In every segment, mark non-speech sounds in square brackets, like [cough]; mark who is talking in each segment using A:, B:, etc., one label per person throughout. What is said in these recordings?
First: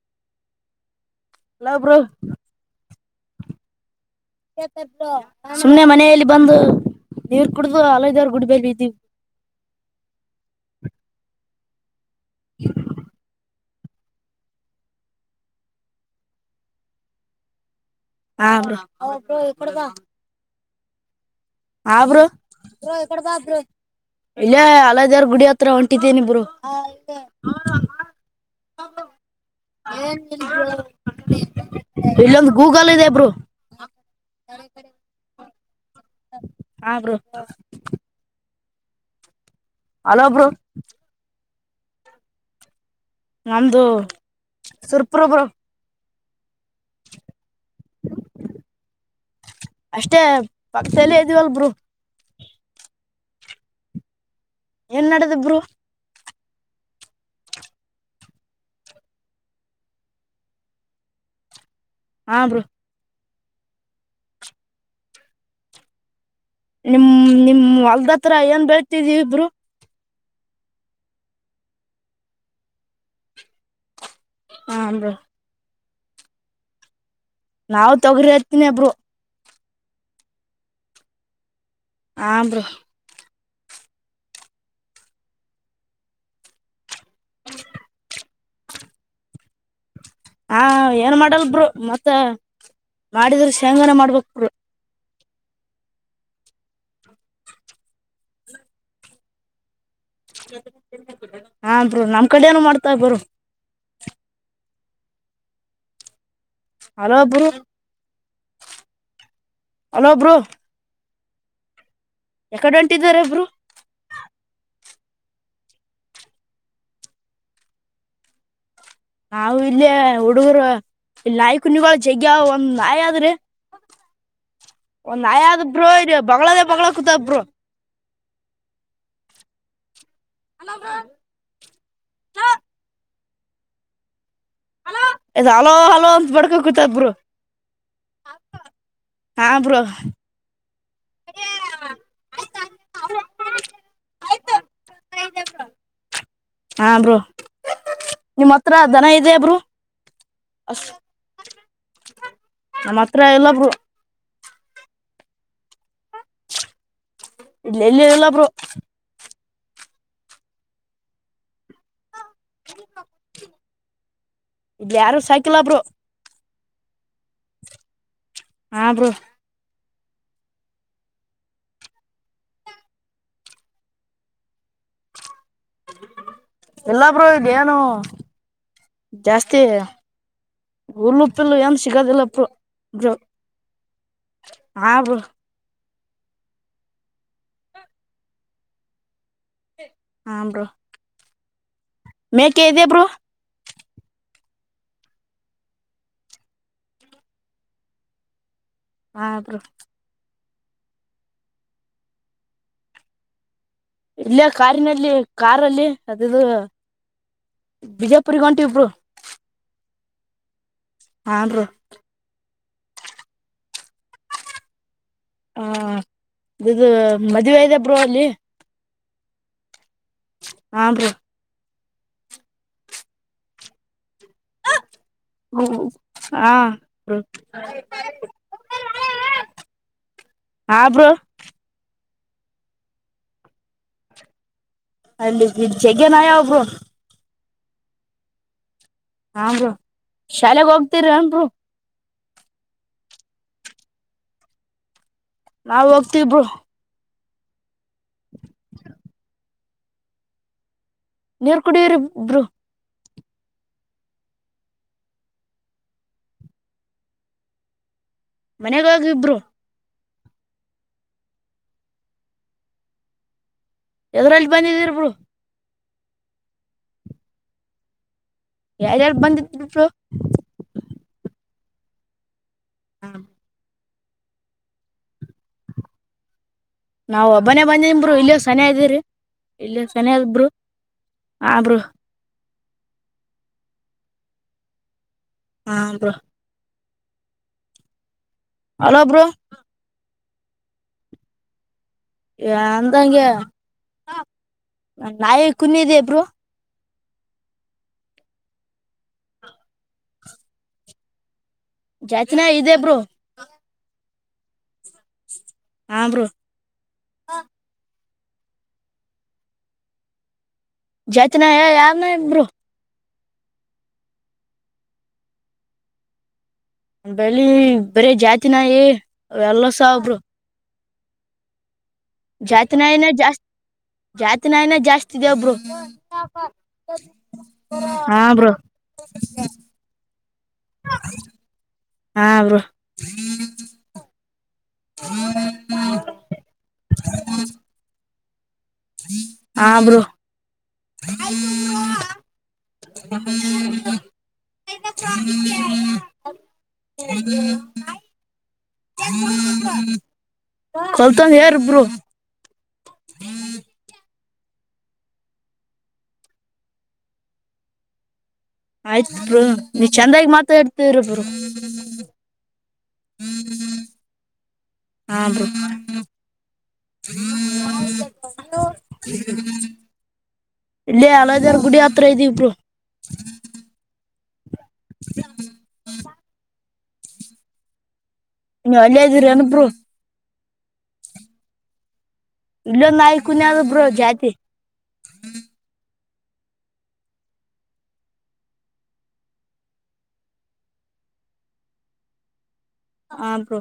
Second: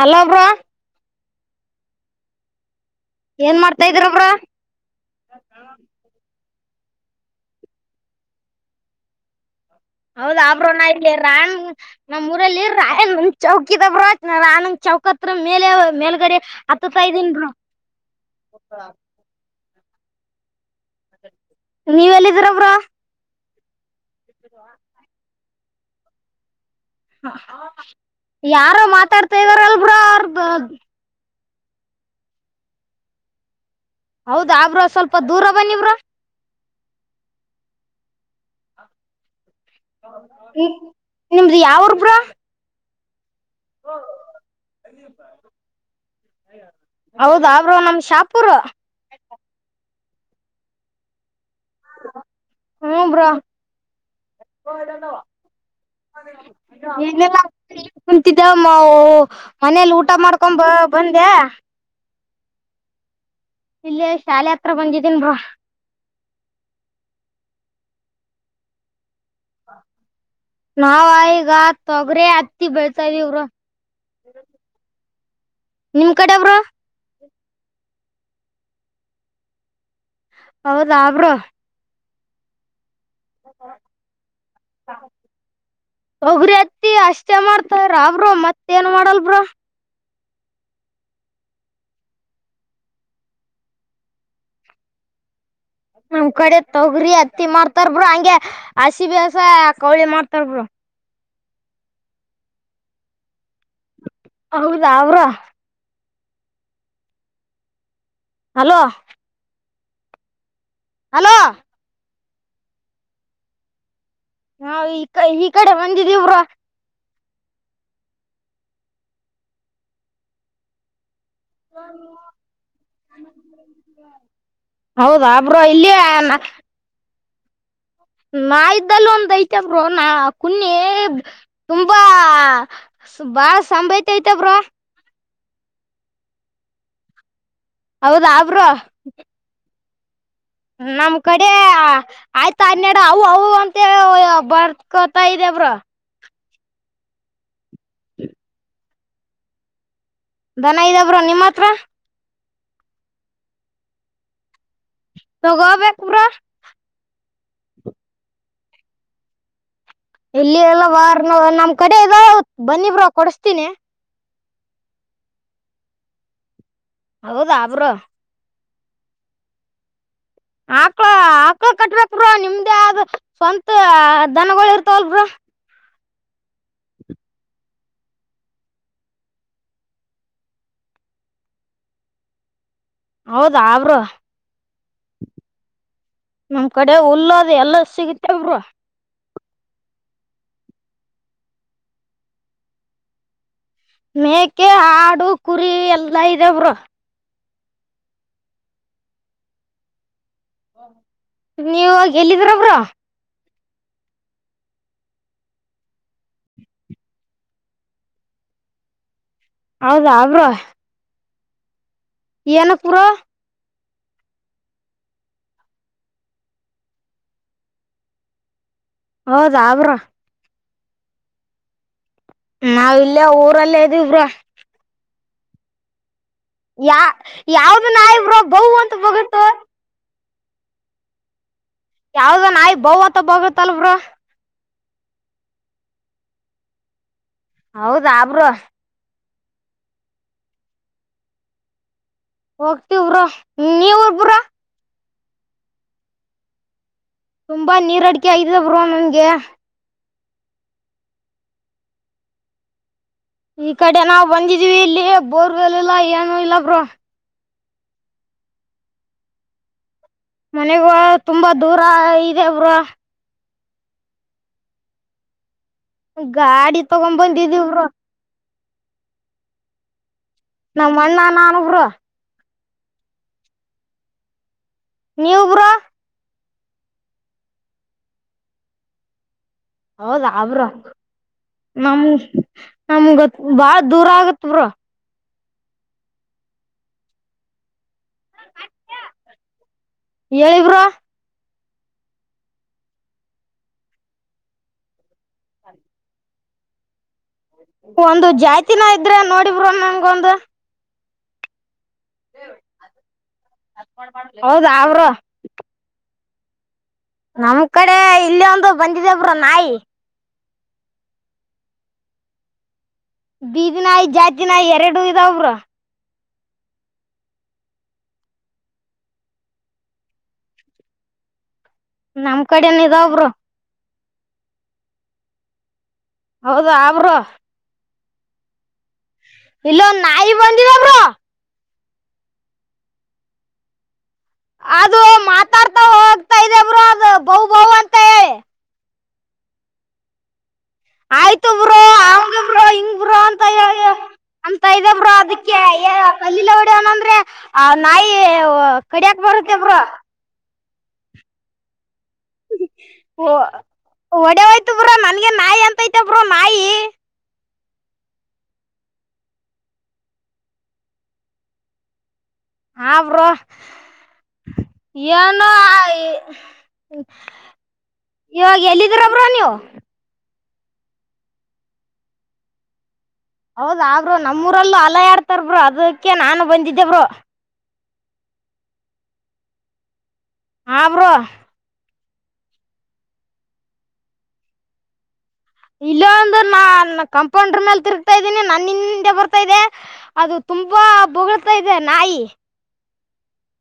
A: Hello bro
B: hello bro
A: ಏನ್ ಮಾಡ್ತಾ ಇದೀರ ಬ್ರೋ
B: ಸುಮ್ನೆ ಮನೆಯಲ್ಲಿ ಬಂದು ನೀರ್ ಕುಡ್ದು ಅಲೈ ದೆವ್ರ ಗುಡ್ಬೇಲ್ ಬಿದ್ದೀವಿ
A: ಹೌದ ಆ ಬ್ರೋ ನ ಇಲ್ಲಿ ರಾಯ ನಮ್ಮೂಊರಲ್ಲಿ ರಾಯಣ್ಣ ಚೌಕ್ ಹಕ್ಕಿದ ಬ್ರೋ ಆನಂದ್ ಚೌಕತ್ರ ಮೇಲೆ ಮೇಲ್ಗಡೆ ಹತ್ತತ ಇದೀನಿ ಬ್ರೋ [unintelligible]
B: ಹ ಬ್ರೊ ಆವಾ ಬ್ರೋ ಇ ಕಡೆ ಬಾ ಹಾ
A: ನೀವ್
B: ಬ್ರೋ
A: ಎಲ್ಲಿದಿರ
B: ಬ್ರೋ ಇ ಕಡೆ ಬಾ ಬ್ರೋ ಇಲ್ಲೇ ಅಲೆದೇವರ ಗುಡಿ ಹತ್ರ [unintelligible] ಹತ್ರ ಹೊಂಟಿದ್ದೇನೆ ಬ್ರೋ
A: ಯಾರ ಮಾತಾಡ್ತಾ ಇದಾರಲ್ ಬ್ರೊ ಅವ್ರುದು
B: ಇಲ್ಲೊಂದು ಗೂಗಲ್ ಇದೆ ಬ್ರೊ
A: ಹೌದಾ ಬ್ರೊ ಸ್ವಲ್ಪ ದೂರ ಬನ್ನಿ ಬ್ರೊ
B: ಹ ಬ್ರೋ ಹಲೋ ಬ್ರೋ
A: ಇದು ಯಾವುರು ಬ್ರೊ
B: ನಮ್ದು ಸುರಪುರ ಬ್ರೊ
A: ಹೌದಾ ಬ್ರೊ ನಮ್ದು ಶಾಪೂರು
B: ಅಷ್ಟೇ ಪಕ್ಸಲ್ಲ ಇದ್ದವಲ್ಬ ಬ್ರೋ [unintelligible]
A: ಬಡ ನ
B: ಏನ್ ನಡೆದ ಬ್ರೋ
A: [unintelligible] ಕುಂತಿದ್ದ ಮನೇಲಿ ಊಟ ಮಾಡ್ಕೊಂದು ಬಂದೆ
B: ಹಾ ಬ್ರೊ
A: ಇಲ್ಲೆ ಶಾಲೆ ಹತ್ರ ಬಂದಿದೀನ್ ಬ್ರೊ
B: ನಿಮ್ ನಿಮ್ ಒಲ್ದತ್ರ ಏನ್ ಬೆಳ್ತಿದೀವಿ ಬ್ರೋ
A: ನಾವ ಈಗ ತೊಗರಿ ಹತ್ತಿ ಬೆಳಿತಿದಿವಿ ಬ್ರೊ
B: ಹಾ ಬ್ರೋ
A: ನಿಮ್ ಕಡೆ ಬ್ರೊ
B: ನಾವ್ ತೊಗರಿ ಹತ್ತಿನಿ ಬ್ರೊ
A: ಹೌದಾ ಬ್ರೊ
B: ಹಾ ಬ್ರೊ
A: ಹ ಒಬರಿ ಅತ್ತಿ ಅಷ್ಟೇ ಮಾಡ್ತಾರ ಅವ್ರು ಮತ್ತೇಏನ್ ಮಾಡಲ್ಬ ಬ್ರೋ [unintelligible]
B: ಹಾ ಏನ್ ಮಾಡಲ್ ಬ್ರೊ ಮತ್ತ ಮಾಡಿದ್ರ ಶೇಂಗಾನೆ ಮಾಡ್ಬೇಕು ಬ್ರೊ
A: ನಮ್ ಕಡೆ ತೊಗ್ರಿ ಅತ್ತಿ ಮಾಡ್ತಾರ್ ಬ್ರೊ ಹಂಗೆ ಹಸಿ ಬೇಸಾಯ ಕೌಳಿ ಮಾಡ್ತಾರ ಬ್ರೊ
B: ಹಾ ಬ್ರೊ ನಮ್ ಕಡೆನು ಮಾಡ್ತಾರ ಬ್ರೊ
A: ಹೌದಾ ಅವ್ರ [unintelligible]
B: hello bro
A: hello
B: hello bro
A: hello
B: ಯಕಡೆ ಹೊಂಟಿದಾರ ಬ್ರೊ
A: ನಾವು ಈ ಈ ಕಡೆ ಬಂದಿದೀವಿ ಬ್ರೊ
B: ನಾವು ಇಲ್ಲೇ ಹುಡುಗರು ಇಲ್ಲಿ ನಾಯ್ ಕುನ್ನಿಗಳ ಜಗ್ಯವ್ ಒಂದ್ ನಾಯದ್ರಿ ಒಂದ್
A: ಹೌದಾ
B: ನಾಯದ್ ಬ್ರೋ
A: ಇಲ್ಲಿ
B: ಇದು
A: ನ-
B: ಬೋಗ್ಳದೇ ಬೋಗಳ ಕೂತದೆ ಬ್ರೋ
A: ನಾ ಇದ್ದಲ್ಲು ಒಂದ್ ಐತೆ ಬ್ರೋ ನ ಕುನ್ನಿ ತುಂಬಾ ಸ್ ಬಾಳ್ ಸಂಬಯಿತತಿ ಬ್ರೋ
B: ಹಲೋ ಇದ್ ಹಲೋ ಹಲೋ ಅಂತ ಬಡ್ಕೋ ಕುೂತ ಬ್ರೋ
A: ಹೌದ ಬ್ರೋ
B: ಸ್
A: ನಮ್ ಕಡೆ ಅ ಆಯ್ತಾ ಹನ್ನೆಡು ಅವು ಅವು ಅಂತೆ ಬರ್ಕೊತಾ ಇದೆ. ಬ್ರೋ
B: ಹಾ ಬ್ರೋ ನಿಮ್ಮ್ ಹತ್ರ ದನ ಇದೆಯ ಬ್ರೋ
A: ದನ ಇದೆ ಬ್ರೋ ನಿಮ್ಮತ್ರ
B: ನಮ್ಮತ್ರ ಇಲ್ಲ ಬ್ರು
A: ತಗೋಬೇಕ್ ಬ್ರೋ
B: ಇಲ್ಲಿ ಎಲ್ಲಿ ಇರಲ ಬ್ರೋ
A: ಇಲ್ಲಿ ಎಲ್ಲ ವಾರ್ನಾವ್ ನಮ್ ಕಡೆ ಇದೆ ಬನ್ನಿಬ್ರು ಕೊಡುಸ್ತೀನಿ
B: ಇಲ್ಲಿ ಯಾರು ಸಾಕಿಲ್ಲ ಬ್ರೋ
A: ಹೌದಾ ಬ್ರೋ
B: ಹಾ ಬ್ರು
A: ಆಕ್ಳ ಆಕ್ಳ ಕಟ್ಬೇಕ್ ಬ್ರೋ ನಿಮ್ದೇ ಸ್ವಂತ ದನಗಳು ಇರ್ತಾವಲ ಬ್ರೋ
B: ಇಲ್ಲಾ ಬ್ರು ಈಗೇನು ಜಾಸ್ತಿ ಉಲ್ಲು ಉಪ್ಪಿಲ್ಲ ಏನ್ ಸಿಗೋದಿಲ್ಲ ಬ್ರು ಬ್ರು
A: ಹೌದಾ ಬ್ರೋ
B: ಹ ಬ್ರು
A: ನಮ್ ಕಡೆ ಉಲ್ಲದೆ ಎಲ್ಲ ಸಿಗತೇ ಬ್ರೋ
B: ಹ ಬ್ರೋ ಮೇಕೆ ಇದ್ಯಾ ಬ್ರದರ್
A: ಮೇಕೆ ಆಡು ಕುರಿ ಎಲ್ಲಾ ಇದೆ ಬ್ರೋ
B: ಹ ಬ್ರೋ
A: ನೀವು ಈಗೆಲ್ಲಿದಿರ ಬ್ರೋ
B: ಇಲ್ಲೇ ಕಾರಿನಲ್ಲಿ ಕಾರಲ್ಲಿ ಅದೆದು ಬಿಜಾಪುರಿಗೆ ಹೊಂಟೀವ್ ಬ್ರು
A: ಹೌದಾ ಬ್ರೋ
B: ಹಾ ಬ್ರು
A: ಏನಕ್ ಬ್ರೋ
B: ಹಾ ಇದೆದು ಮದ್ವೆ ಇದೆ ಬ್ರೋ ಅಲ್ಲಿ
A: ಹೌದ ಬ್ರೋ
B: ಹಾ ಬ್ರೋ
A: ನಾವ್ ಇಲ್ಲೇ ಊರಲ್ಲೇ ಇದಿವ್ ಬ್ರು
B: ಹ್ಮ
A: ಯಾ ಯಾವ್ದ ನಾಯಿ ಬ್ರೋ ಬೌ ಅಂತ ಬೋಗುಳ್ತು
B: ಹಾ ಬ್ರೋ
A: ಯಾವ್ದ ನಾಯಿ ಬೌ ಅಂತ ಬೊಗಳ್ತಲ್ಲ ಬ್ರೋ
B: ಅಲ್ಲಿ ಜ ಜಗ್ಯ ನಾಯಿ ಅವ ಬ್ರೋ
A: ಹೌದ ಬ್ರೋ
B: ಹಾ ಬ್ರು ಶಾಲೆಗ್ ಹೋಗತಿರ ಬ್ರೋ
A: ಹೋಗ್ತಿವ್ ಬ್ರೋ ನೀವು ಬ್ರೋ
B: ನಾವು ಹೋಗ್ತಿವ್ ಬ್ರೋ
A: ತುಂಬಾ ನೀರ್ ಅಡಿಕೆ ಆಯ್ತಿದೆ ಬ್ರೋ ನನ್ಗೆ
B: ನೀರ್ ಕುಡಿಯಿರಿ ಬ್ರೋ.
A: ಈ ಕಡೆ ನಾವು ಬಂದಿದೀವಿ ಇಲ್ಲಿ ಬೋರ್ವೆಲ್ ಇಲ್ಲ ಏನು ಇಲ್ಲ ಬ್ರೋ
B: ಮನೆಗ್ ಹೋಗಿ ಬ್ರೋ
A: ಮನೆಗೂ ತುಂಬಾ ದೂರ ಇದೆ ಬ್ರೋ
B: ಎದ್ರಲ್ಲಿ ಬಂದಿದರ ಬೆಯೋ
A: ಗಾಡಿ ತಗೊ್ ಬಂದಿದ್ದೀವ್ ಬ್ರೋ
B: ಯಾರ್ಯಾರು ಬಂದಿದರಿ ಬ್ರೋ
A: ಅಣ್ಣ ನಾನು ಬ್ರೋ
B: ಹ
A: ನೀವು ಬ್ರೋ
B: ನಾವ್ ಒಬ್ಬನೇ ಬಂದೇನ್ರು ಇಲ್ಲಿಯ ಸನ ಇದ್ದೀರಿ
A: ಹೌದ್ರ
B: ಹಾ ಬ್ರೋ
A: ನಮ ನಮಗ ಬ ದೂರ ಆಗತ್ ಬ್ರೊ
B: ಹಾ ಬ್ರೊ ಹಲೋ ಬ್ರೋ
A: ಹೇಳಿ ಬ್ರೊ
B: ಅಂದಗೆ ನಾಯಿ ಕುನಿ ಇದೆ ಬ್ರೊ
A: ಒಂದು ಜಾತಿ ನಾಯ್ ಇದ್ರೆ ನೋಡಿ ಬ್ರೊ ನನ್ಗೊಂದು.
B: ಜಾತಿ ನಾಯಿ ಇದೇ ಬ್ರೊ
A: ಹೌದಾ ಬ್ರೊ
B: ಹಾಂ ಬ್ರೋ
A: ನಮ್ ಕಡೆ ಇಲ್ಲಿ ಒಂದು ಬಂದಿದೆೇ ಬ್ರೊ ನಾಯಿ.
B: ಜಾತಿ ನಾಯ ಯಾವ್ ನಾಯ್ ಬ್ರೊ
A: ಬೀದಿ ನಾಯ್ ಜಾತಿ ನಾಯ್ ಎರಡು ಇದವ್ ಬ್ರೊ
B: ಬೆಳಿ ಬರೀ ಜಾತಿನ ಏ ಎಲ್ಲಸ ಬ್ರೊ
A: ನಮ್ ಕಡೆನ
B: ಜಾತನಾಯ್ನೆ
A: ಇದಾವ್ ಬ್ರೋ
B: ಜಾಸ್ತಿ ಜಾತನಾಯ್ನೆ ಜಾಸ್ತಿ ಇದ ವ್ ಬ್ರೊ
A: ಹೌದಾ ಬ್ರೊ
B: ಹಾ ಬ್ರೋ
A: ಇಲ್ಲೊಂದು ನಾಯಿ ಬಂದ್ - -
B: ಹಾ ಬ್ರೋ [inaudible]
A: ಅದು ಮಾತಾಡ್ತಾ ಹೋಗ್ತಾ ಇದೆ ಬ್ರೊ ಅದು ಬೌ ಬೌ ಅಂತ ಹೇಳಿ.
B: ಹ ಬ್ರೊ
A: ಆಯ್ತು ಬ್ರೊ ಅಂಗ್ ಬ್ರೊ ಹಿಂಗ್ ಬ್ರೊ ಅಂತ ಹೇಳಿ. ಅಂತ ಇದೆ ಬ್ರೊ ಅದಕ್ಕೆ ಕಲ್ಲಿಂದ ಹೊಡ್ಯನಂದ್ರೆ ಆ ನಾಯಿ. ಕಡ್ಯಕ್ ಬರುತ್ತೆ ಬ್ರೊ
B: ಕೊಲ್ತಂಡ್ ಎರು ಬ್ರೊ
A: ಓ ಒಡಿಹೊಯಾತ್ - ಬ್ರೊ ನನ್ಗೆ ನಾಯ್ ಅಂತೈತಿ ಬ್ರೊ ನಾಯಿ.
B: ಆಯ್ತ್ ಬ್ರೊ ನೀವ್ ಚಂದಾಗಿ ಮಾತಾಡ್ತಿರ್ ಬ್ರೊ.
A: ಹ ಬ್ರೊ
B: ಹಾ ಬ್ರೋ
A: ಏನೊ ಅ ಇ ಇವಾಗ್ ಎಲ್ಲಿದಿರ ನೀವು
B: ಇಲ್ಲೇ ಅಲ ಜಾರ್ ಗುಡಿ ಅತ್ರ ಇದಿವ್ ಬ್ರೊ.
A: ಹೌದಾ ಬ್ರೊ ನಮ್ಮೂರಲ್ಲೂ ಅಲ ಆಡ್ತಾ ರ್ ಬ್ರೇ ಅದಿಕ್ಕೆ ನಾನು ಬಂದಿದ್ದೇ ಬ್ರೊ.
B: ಇನ್ನ ಅಲ್ಲೆನ್ ಇದಿರೇನು ಬ್ರೊ
A: ಹಾ ಬ್ರೋ
B: ಇಲ್ಲೊಂದ್ ನಾಯ್ ಕುನ್ನಿ ಅದ್ ಬ್ರೊ ಜಾತಿ.
A: ಇಲ್ ಒಂದು ನಾ ಕಂಪೌಂಡ್ರು ಮೇಲ್ ತಿರುಗ್ತಾ ಇದ್ದೀನಿ ನನ್ನಿಂದೆ ಬರ್ತಾ ಇದೆ ಅದು ತುಂಬಾ. ಹ ಬೋಗ್ಳುತ ಇದೆ ನಾಯಿ
B: ಹ ಬ್ರೋ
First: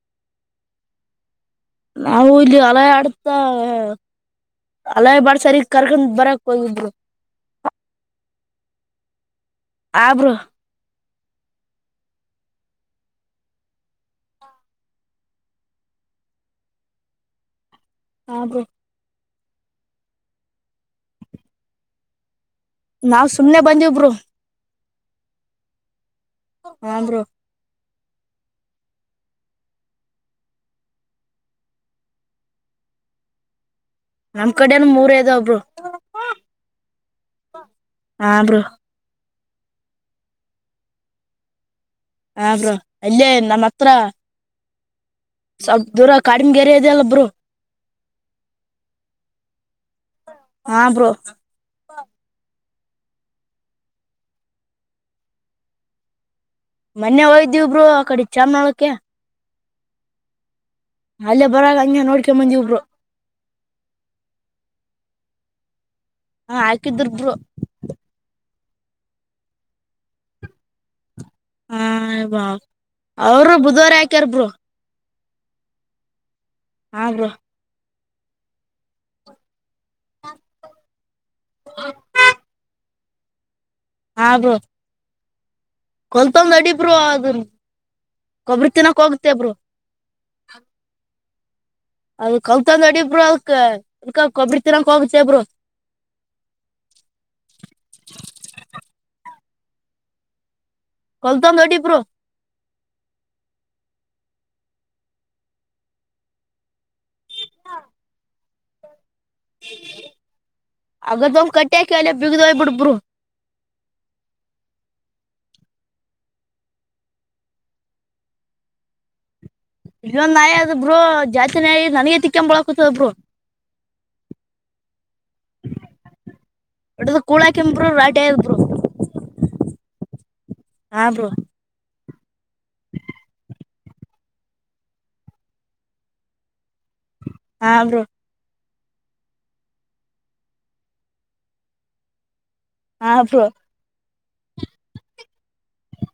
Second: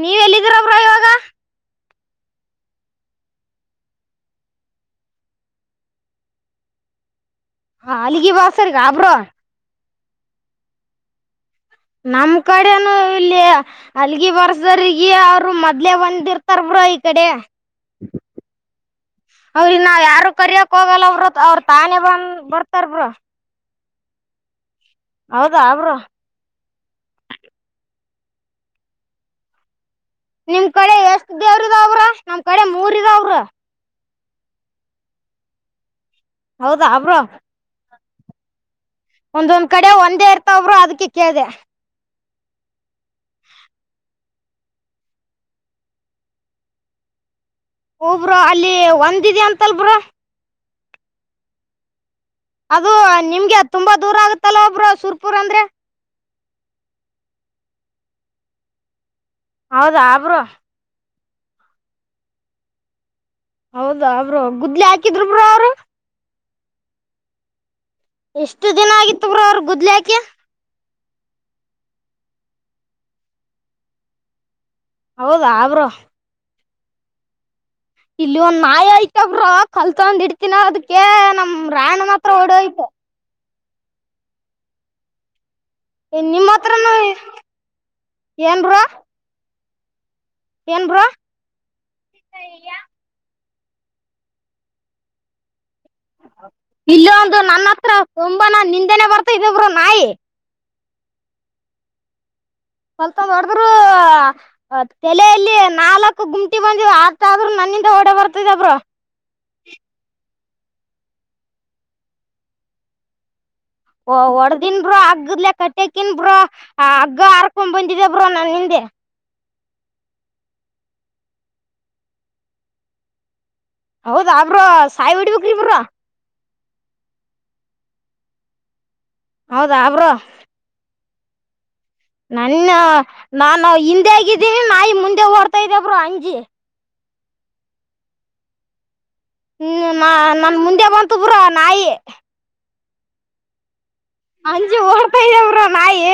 A: ನೀವ್ ಎಲ್ಲಿದ್ದೀರ ಬ್ರೊ ಇವಾಗ.
B: ನಾವು ಇಲ್ಲಿ ಹೊಲ ಆಡ್ತವೆ. ಅಲ್ಲೇ ಬಾಡ್ ಸರಿ ಕರ್ಕೊಂಡ್ ಬರಕ್ ಹೋಗಿದ್ರು
A: ಹ ಅಲ್ಗಿ ಬಾಸರಿಗ ಬ್ರೊ
B: ಆಬ್ರೋ
A: ನಮ್ ಕಡೆನು ಇಲ್ಲಿ ಅಲ್ಗಿ ಬರ್ಸ್ರಗ ಅವರು ಮೊದ್ಲೆ ಒಂದಿರ್ತಾರ ಬಿ ಇ ಕಡೆ
B: ಆ ಬೋ
A: ಅವ್ರ ನಾ ಯಾರು ಕರ್ಯಕ್ ಹೋಗಲ್ಲ ಬ್ರೊ ಅವ್ರ ತಾನೇ ಬಂದ್ ಬರ್
B: ನಾವ್ ಸುಮ್ನೆ ಬಂದಿವ್ ಬ್ರೊ
A: ಹೌದಾ ಬ್ರೊ
B: ಹಾ ಬ್ರೊ
A: ನಿಮ್ ಕಡೆ ಎಷ್ಟ ದೇವ್ರ ಇದಾವ್ ಬ್ರೊ ನಮ್ ಕಡೆ ಮೂರ ಇದಾವ್ ಬ್ರೊ.
B: ನಮ್ ಕಡೆನು ಮೂರ ಅದ ಒಬ್ರು
A: ಹೌದಾ ಅಬ್್ರ
B: ಹಾ ಬ್ರೋ
A: ಒಂದೊಂದ್ ಕಡೆ ಒಂದೇ ಇರ್ತಬ್ರು ಅದಕ್ಕೆ ಕೇಳಿದೆ
B: ಹ ಬ್ರೋ ಅಲ್ಲೇ ನಮ್ಮ ಹತ್ರ ಸ್ವಲ್ಪ ದೂರ ಕಾಡಮಗೆರೆ ಇದಲ್ಲೊಬ್ರು
A: ಹೂ ಬ್ರೋ ಅಲ್ಲಿ ಒಂದಿದೆ ಅಂತಲ್ಬ್ರ
B: ಹಾ ಬ್ರೋ
A: ಅದು ನಿಮ್ಗೆ ತುಂಬಾ ದೂರ ಆಗುತ್ತಲ್ಲ ಒಬ್ರು ಸುರ್ಪುರ್ ಅಂದ್ರೆ
B: ಮೊನ್ನೆ ಹಯ್ದಿವಬ್ರು ಆ ಕಡೆ ಚಾಮನಾಳಕ್ಕೆ
A: ಹೌದಾ ಆಬ್ರು
B: ಅಲ್ಲೇ ಬರಾಗ ಹಂಗಗೆ ನೋಡ್ಕೊ ಬಂದಿ ಒಬ್ರು
A: ಹೌದಾ ಅವಬ್ರು ಗುದ್ಲಿ ಹಾಕಿದ್ರು ಬ್ರ ಅವರು
B: ಹಾ ಹಾಕಿದ್ರಬ್ರು
A: ಎಷ್ಟು ದಿನ ಆಗಿತ್ತು್ರ ಬ್ರುಅವರು ಗುದ್ಲಿ ಹಾಕಿ
B: ಹಾ ಬಾ ಅವರು ಬುಧವರ್ ಯಾಕ್ಯಾರ್ಬರು
A: ಹೌದಾ ಬ್ರೋ
B: ಹಾ ಬ್ರೋ
A: ಇಲ್ಲಿ ಒಂದ್ ನಾಯಿ ಆಯತಬ್ರ ಕಲ್ತಂದ್ ಇಡ್ತಿನ ಅದಕ ನಮ ರಾಣ ಮಾತ್ರ ಓಡೋಯ್ತು
B: ಹ ಬ್ರು
A: ಇನ್ ನಿಮ್
B: ಕಲ್ತಂದ್ ಅಡಿಬರು
A: ಹತ್ರನು
B: ಅದ
A: ಏನ್
B: ಕೊಬ್ರ
A: ಬ್ರೋ
B: ತಿನ್ನಕ್ ಹೋಗತೇಬರು
A: ಏನ್ ಬ್ರು
B: ಅದಕ್ ಹೋಗತಂದ ನೋಡಿ ಇಬರು ಅದಕ ಕೊಬ್ಬಿಡ್ತರಕ ಹೋಗತಬರು
A: ಇಲ್ಲೊಂದು ನನ್ನ ಹತ್ರ ತಂಬನ ನಿಂದೆನೆ ಬರ್ತಾ ಇದಬ್ರು ನಾಯಿ
B: ಕಲ್ತಂಗೊಡು ಹೊಡಿ ಬ್ರೋ
A: ಸ್ವಲ್ಪ ದ ಹೊಡದ್ರು ತಲೆಯಲ್ಲಿ ನಾಲ್ಕು ಗುಮಟಿ ಬಂದಿವ ಆತ ಆದ್ರುೂ ನ ಓಡೆ ಬರ್ತಿದಬ್ರರು
B: ಅಗದ ಒಂಗ ಕಟ್ಟ್ಯಾಕ ಅಲ್ಲ ಬಿಗ್ದ ಹಯ್ಬಿಡ್ಬರು
A: ಓ ಹೊಡದನ್ ಬ್ರೋ ಹಗ್ಗದ್ಲೆ ಕಟ್ಟ್ಯಕನ್ ಬ್ರೋ ಹಗ್ಗ ಹರ್ಕೊಂಡ್ ಬಂದಿದೆ ಬ್ರೋ ನನ್ ಹಿಂದೆ ಹ
B: ಇೊ್ ನಾಯಿ ಅದ ಬ್ರರು ಜಾಸ್ತಿ ನಾಯಿ ನನಗೆ ತಿಕ್ಕೊಂಡ ಬಳ ಕುೂತದ ಬ್ರೋ
A: ಹೌದಾಬ್ರ ಸಾಯಿ ಬಿಡ್ಬೇಕ್ರಿಬ್ರ
B: ಒಟ್ಟದ ಕೂಳಾ ಕೆಂಬರು ರಾಟಿ ಆದರು
A: ಹೌದಾ ಅವರು
B: ಹಾಬ್ರ
A: ನನ್ನ ನಾನು ಹಿಂದೆ ಆಗಿದ್ದೀನಿ ನಾಯಿ ಮುಂದೆ ಓಡ್ತಾ ಇದ್ದೇಬರು ಅಂಜಿ
B: ಹಾ ಬ್ರೋ
A: ಹ್ಮ್ ನಾ ನನ್ ಮುಂದೆ ಬಂತ ಬ್ರ ನಾಯಿ
B: ಹಾ ಬ್ರೋ
A: ಅಂಜಿ ಓಡ್ತಾ ಇದ್ದೇವ್ರ ನಾಯಿ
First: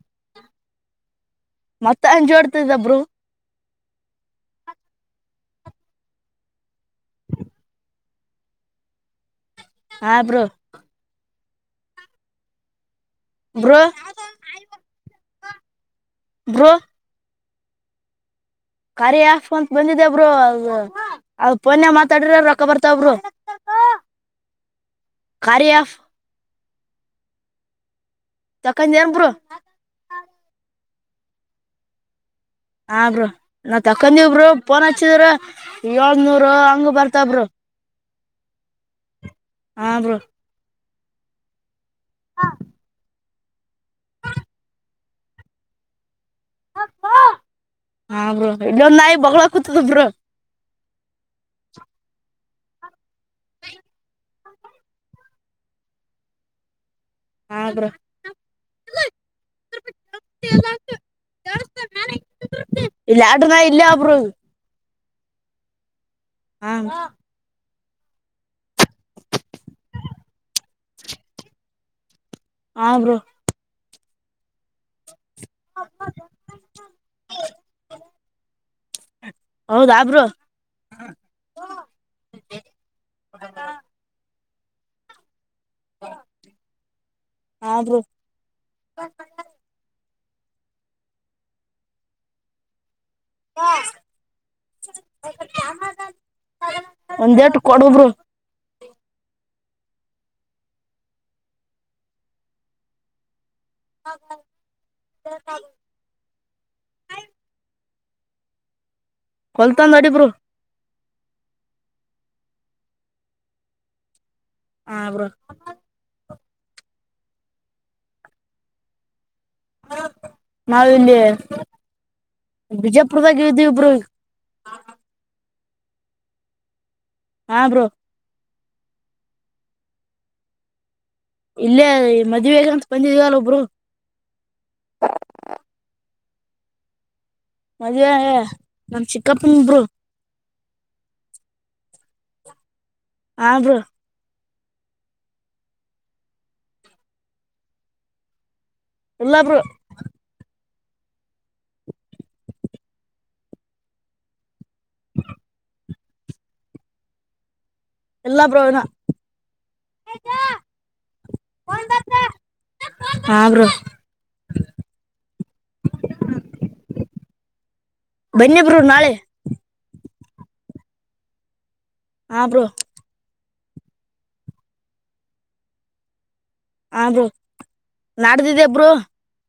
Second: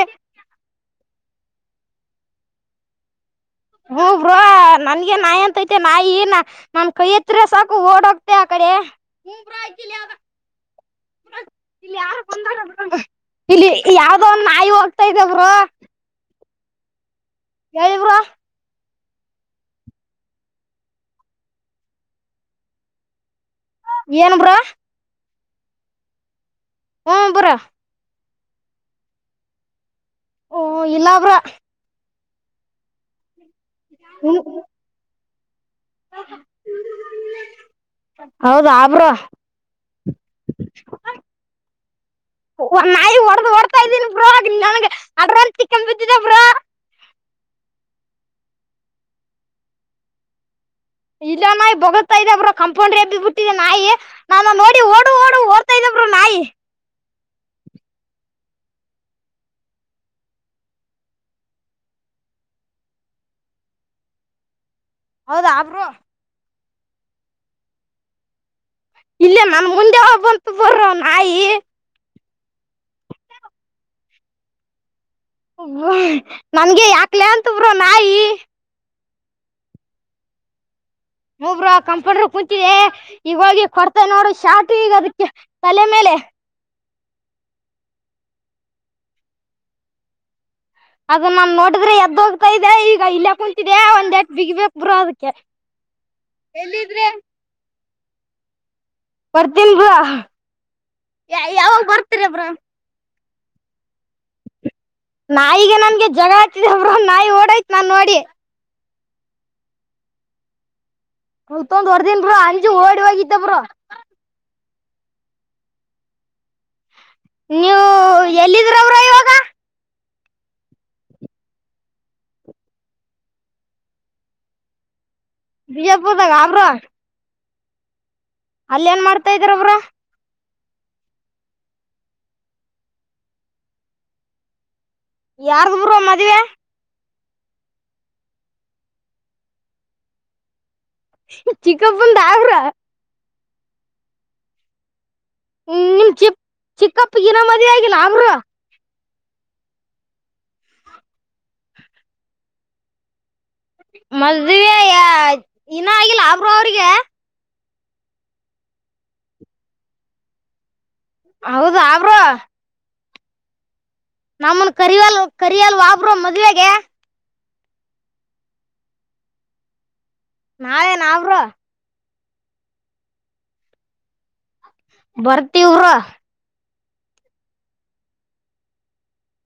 B: ಮತ್ತ ಅಂಜೋಡ್ತದಬ್ರು
A: ಹ್ಮ ಬ್ರೋ ನನ್ಗೆ ನಾಯಿ ಅಂತೈತೆ ನಾಯ ಏನ ನಮ ಕೈಯತ್ ಸಾಕು ಓಡೋಗ್ತೆ ಆ ಕೈ
B: ಹ ಬ್ರೋ
A: ಇ ಯ ಇಲ್ಲಿ
B: ಬ್ರೋ
A: ಯಾವ್ದ ಒ ನಾಯಿ ಹೋಗ್ತಾ ಇದವೇ ಬ್ರೋ
B: ಬ್ರೊಂ
A: ಹೇಳಿವ್ರ ಬ್ರೋ
B: ಕಾರಾರಿ ಹಾಫ ಅಂತ ಬಂದಿದಬ್ರು ಅ ಅ ಪೊನ್ ಮಾತಾಡಿರ ರೊಕ್ಕ ಬರ್ತಬ್ರು
A: ಏನ್ ಬ್ರೋ
B: ಕಾರ್ಯ ಆಫ್
A: ಹ್ಮ ಬುರ
B: ತಕ ನಬರೋ
A: ಓ ಇಲ್ಲಬ್ರ
B: ಹಾ ಬ್ರರು ನಾವು ತಕೊಂಡೀವ ಬರು ಪೋನ್ ಹಚ್ಚಿದ್ರ ಏಳ್ನೂರು ಹಂಗ ಬರ್ತಬ್ರು
A: ಹೌದಾ ಬ್ರೋ
B: ಹ ಬ್ರರು [inaudible] [inaudible]
A: ನಾಯಿ ಹೊಡೆದ ಹೊಡ್ತಾ ಇದ್ದೀನಿ ಬ ನನ್ಗ ಅ್ರ ಚಿಕ್ಕನ್ ಬಿದ್ದಿದ್ದ ಬ್ರ [unintelligible]
B: ಹಾ ಬ್ರ ಇಲ್ಲೊಂದ ನಾಯಿ ಬಳ ಕುೂತದ ಬ್ರ
A: ಇಲ್ಲ ನಾಯಿ ಬೋಗತಾ ಇದದೆರ ಕಂಪೌಂಡ್ರ ಎ ಬಿಟ್ಟಿದೆ ನಾಯಿ ನಾನ ನೋಡಿ ಓಡು ಡು ಓತಾ ಇದ ನಾಯಿ
B: ಹಾಗಗ್ರ [inaudible] [inaudible] ಇಲ್ಲಾಡು ನ ಇಲ್ಲ ಒಬ್ರು
A: ಹೌದಾ ಆಬ್ರು
B: ಹಾ
A: ಇಲ್ಲೇ ನಮ ಮುಂದೆ ಹೋಗಬಂತು ಬರ ನಾಯಿ
B: ಹಾ ಬ್ರೋ
A: ನನ್ಗೆ ಯಾಕ್ಲೆ ಅಂತ ಬ್ರರು ನಾಯಿ
B: ಹೌದಾಬ್ರು
A: ಹಬರು ಕಂಪಂಡ್ರ ಕುೂಂತಿದೆ ಈಗ ಹೋಗಿ ಕೊಡ್ತಾ ನೋಡು ಶಾರ್ಟ್ ಈಗ ಅದಕ್ಕೆ ತಲೆ ಮೇಲೆ
B: ಹಾ ಬ್ರೋ [inaudible]
A: ಅದು ನಮ್ ನೋಡಿದ್ರೆ ಎದ್ದ ಹೋಗತಾ ಇದ ಈಗ ಈಗ ಇಲ್ಲ ಕುಂತಿದ್ಯಾ ಒಂದ್ ಎ ಬಿಗ್ಬೇಕಕ್ ಬರೋ ಅದಕ್ಕೆ ಎಲ್ಲಿದ್ರೆ
B: ಕೊಡುಬ್ರ
A: ಬರ್ತೀನ್ ಬ್ರಾ ಯಾವಾಗ ಬರ್ತೀರ ಬ್ರಾ ನಾಯಗ ನನ್ಗೆ ಜಗ ಆತಿದಬ್ರ ನಾಯಿ ಓಡಾಯ್ತ್ ನಾನೋ
B: ಕೊಲ್ತಂದ ಅಡಿ ಬರು
A: ಹೊಲ್ತೊಂದ್ ಹೊರದನ್ ಬ ಅಂಜ ಓಡಿ ಹಾಗತ ಬ್ರ
B: ಹ ಬ್ರೋ
A: ನೀವು ಎಲ್ಲಿದ್ರ ಅವ್ರ ಇವಾಗ
B: ನಾವ ಇಲ್ಲಿ ಬಿಜಾಪುರದಾಗ ಇದ್ದೀವಿ ಒಬ್ರು
A: ಬಿಜಪುದ ಗಾಮ್ರ
B: ಹಾ ಬ್ರೋ
A: ಅಲ್ಲ ಏನ್ ಮಾಡ್ತಾ ಇದ್ರ ಅವರು
B: ಇಲ್ಲೇ ಮದ್ವೇಗ ಅಂತ ಬಂದಿದವಲ್ಲ ಒಬ್ರು
A: ಯಾರ್ದ ಬುರು ಮದ್ವೆ
B: ಮದ್ನಮ ಚಿಕ್ಕಪ್ಪರು
A: ಚಿಕ್ಕಪಂದ ಬ್ರೋ
B: ಆಬ
A: ಹ್ಮ ಚಿಪ್ ಚಿಕ್ಕಪ್ಪ ಗಿನ ಮದಿವೆ ಆಗಿಲ್ಲಾ ಅವ್ರು
B: ಎಲ್ಲಾ ಬ್ರೂ
A: ಮದ್ವೆಯಾ ಇನಾ ಆಗಿಲ್ಲಾ ಬ್ರೋ ಅವ್ರಿಗೆ
B: ಎಲ್ಲಾ ಪ್ರಜನ
A: ಹೌದ ಅವರು
B: ಹ್ರ
A: ನಮ್ಮನ್ ಕರಿವಲ್ ಕರಿಯಲ್ ವಾಬರು ಮದ್ವೆೆಗೆ
B: ಬನ್ನಿ ಬ್ರೋ ನಾಳೆ
A: ನಾವೇನ್ ಅವ್ರು
B: ಹಾ ಬ್ರೋ
A: ಬರ್ತಿವ್ರು
B: ಹಾ ಬ್ರೋ ನಾಡ್ದಿದ್ದಿ ಬ್ರೋ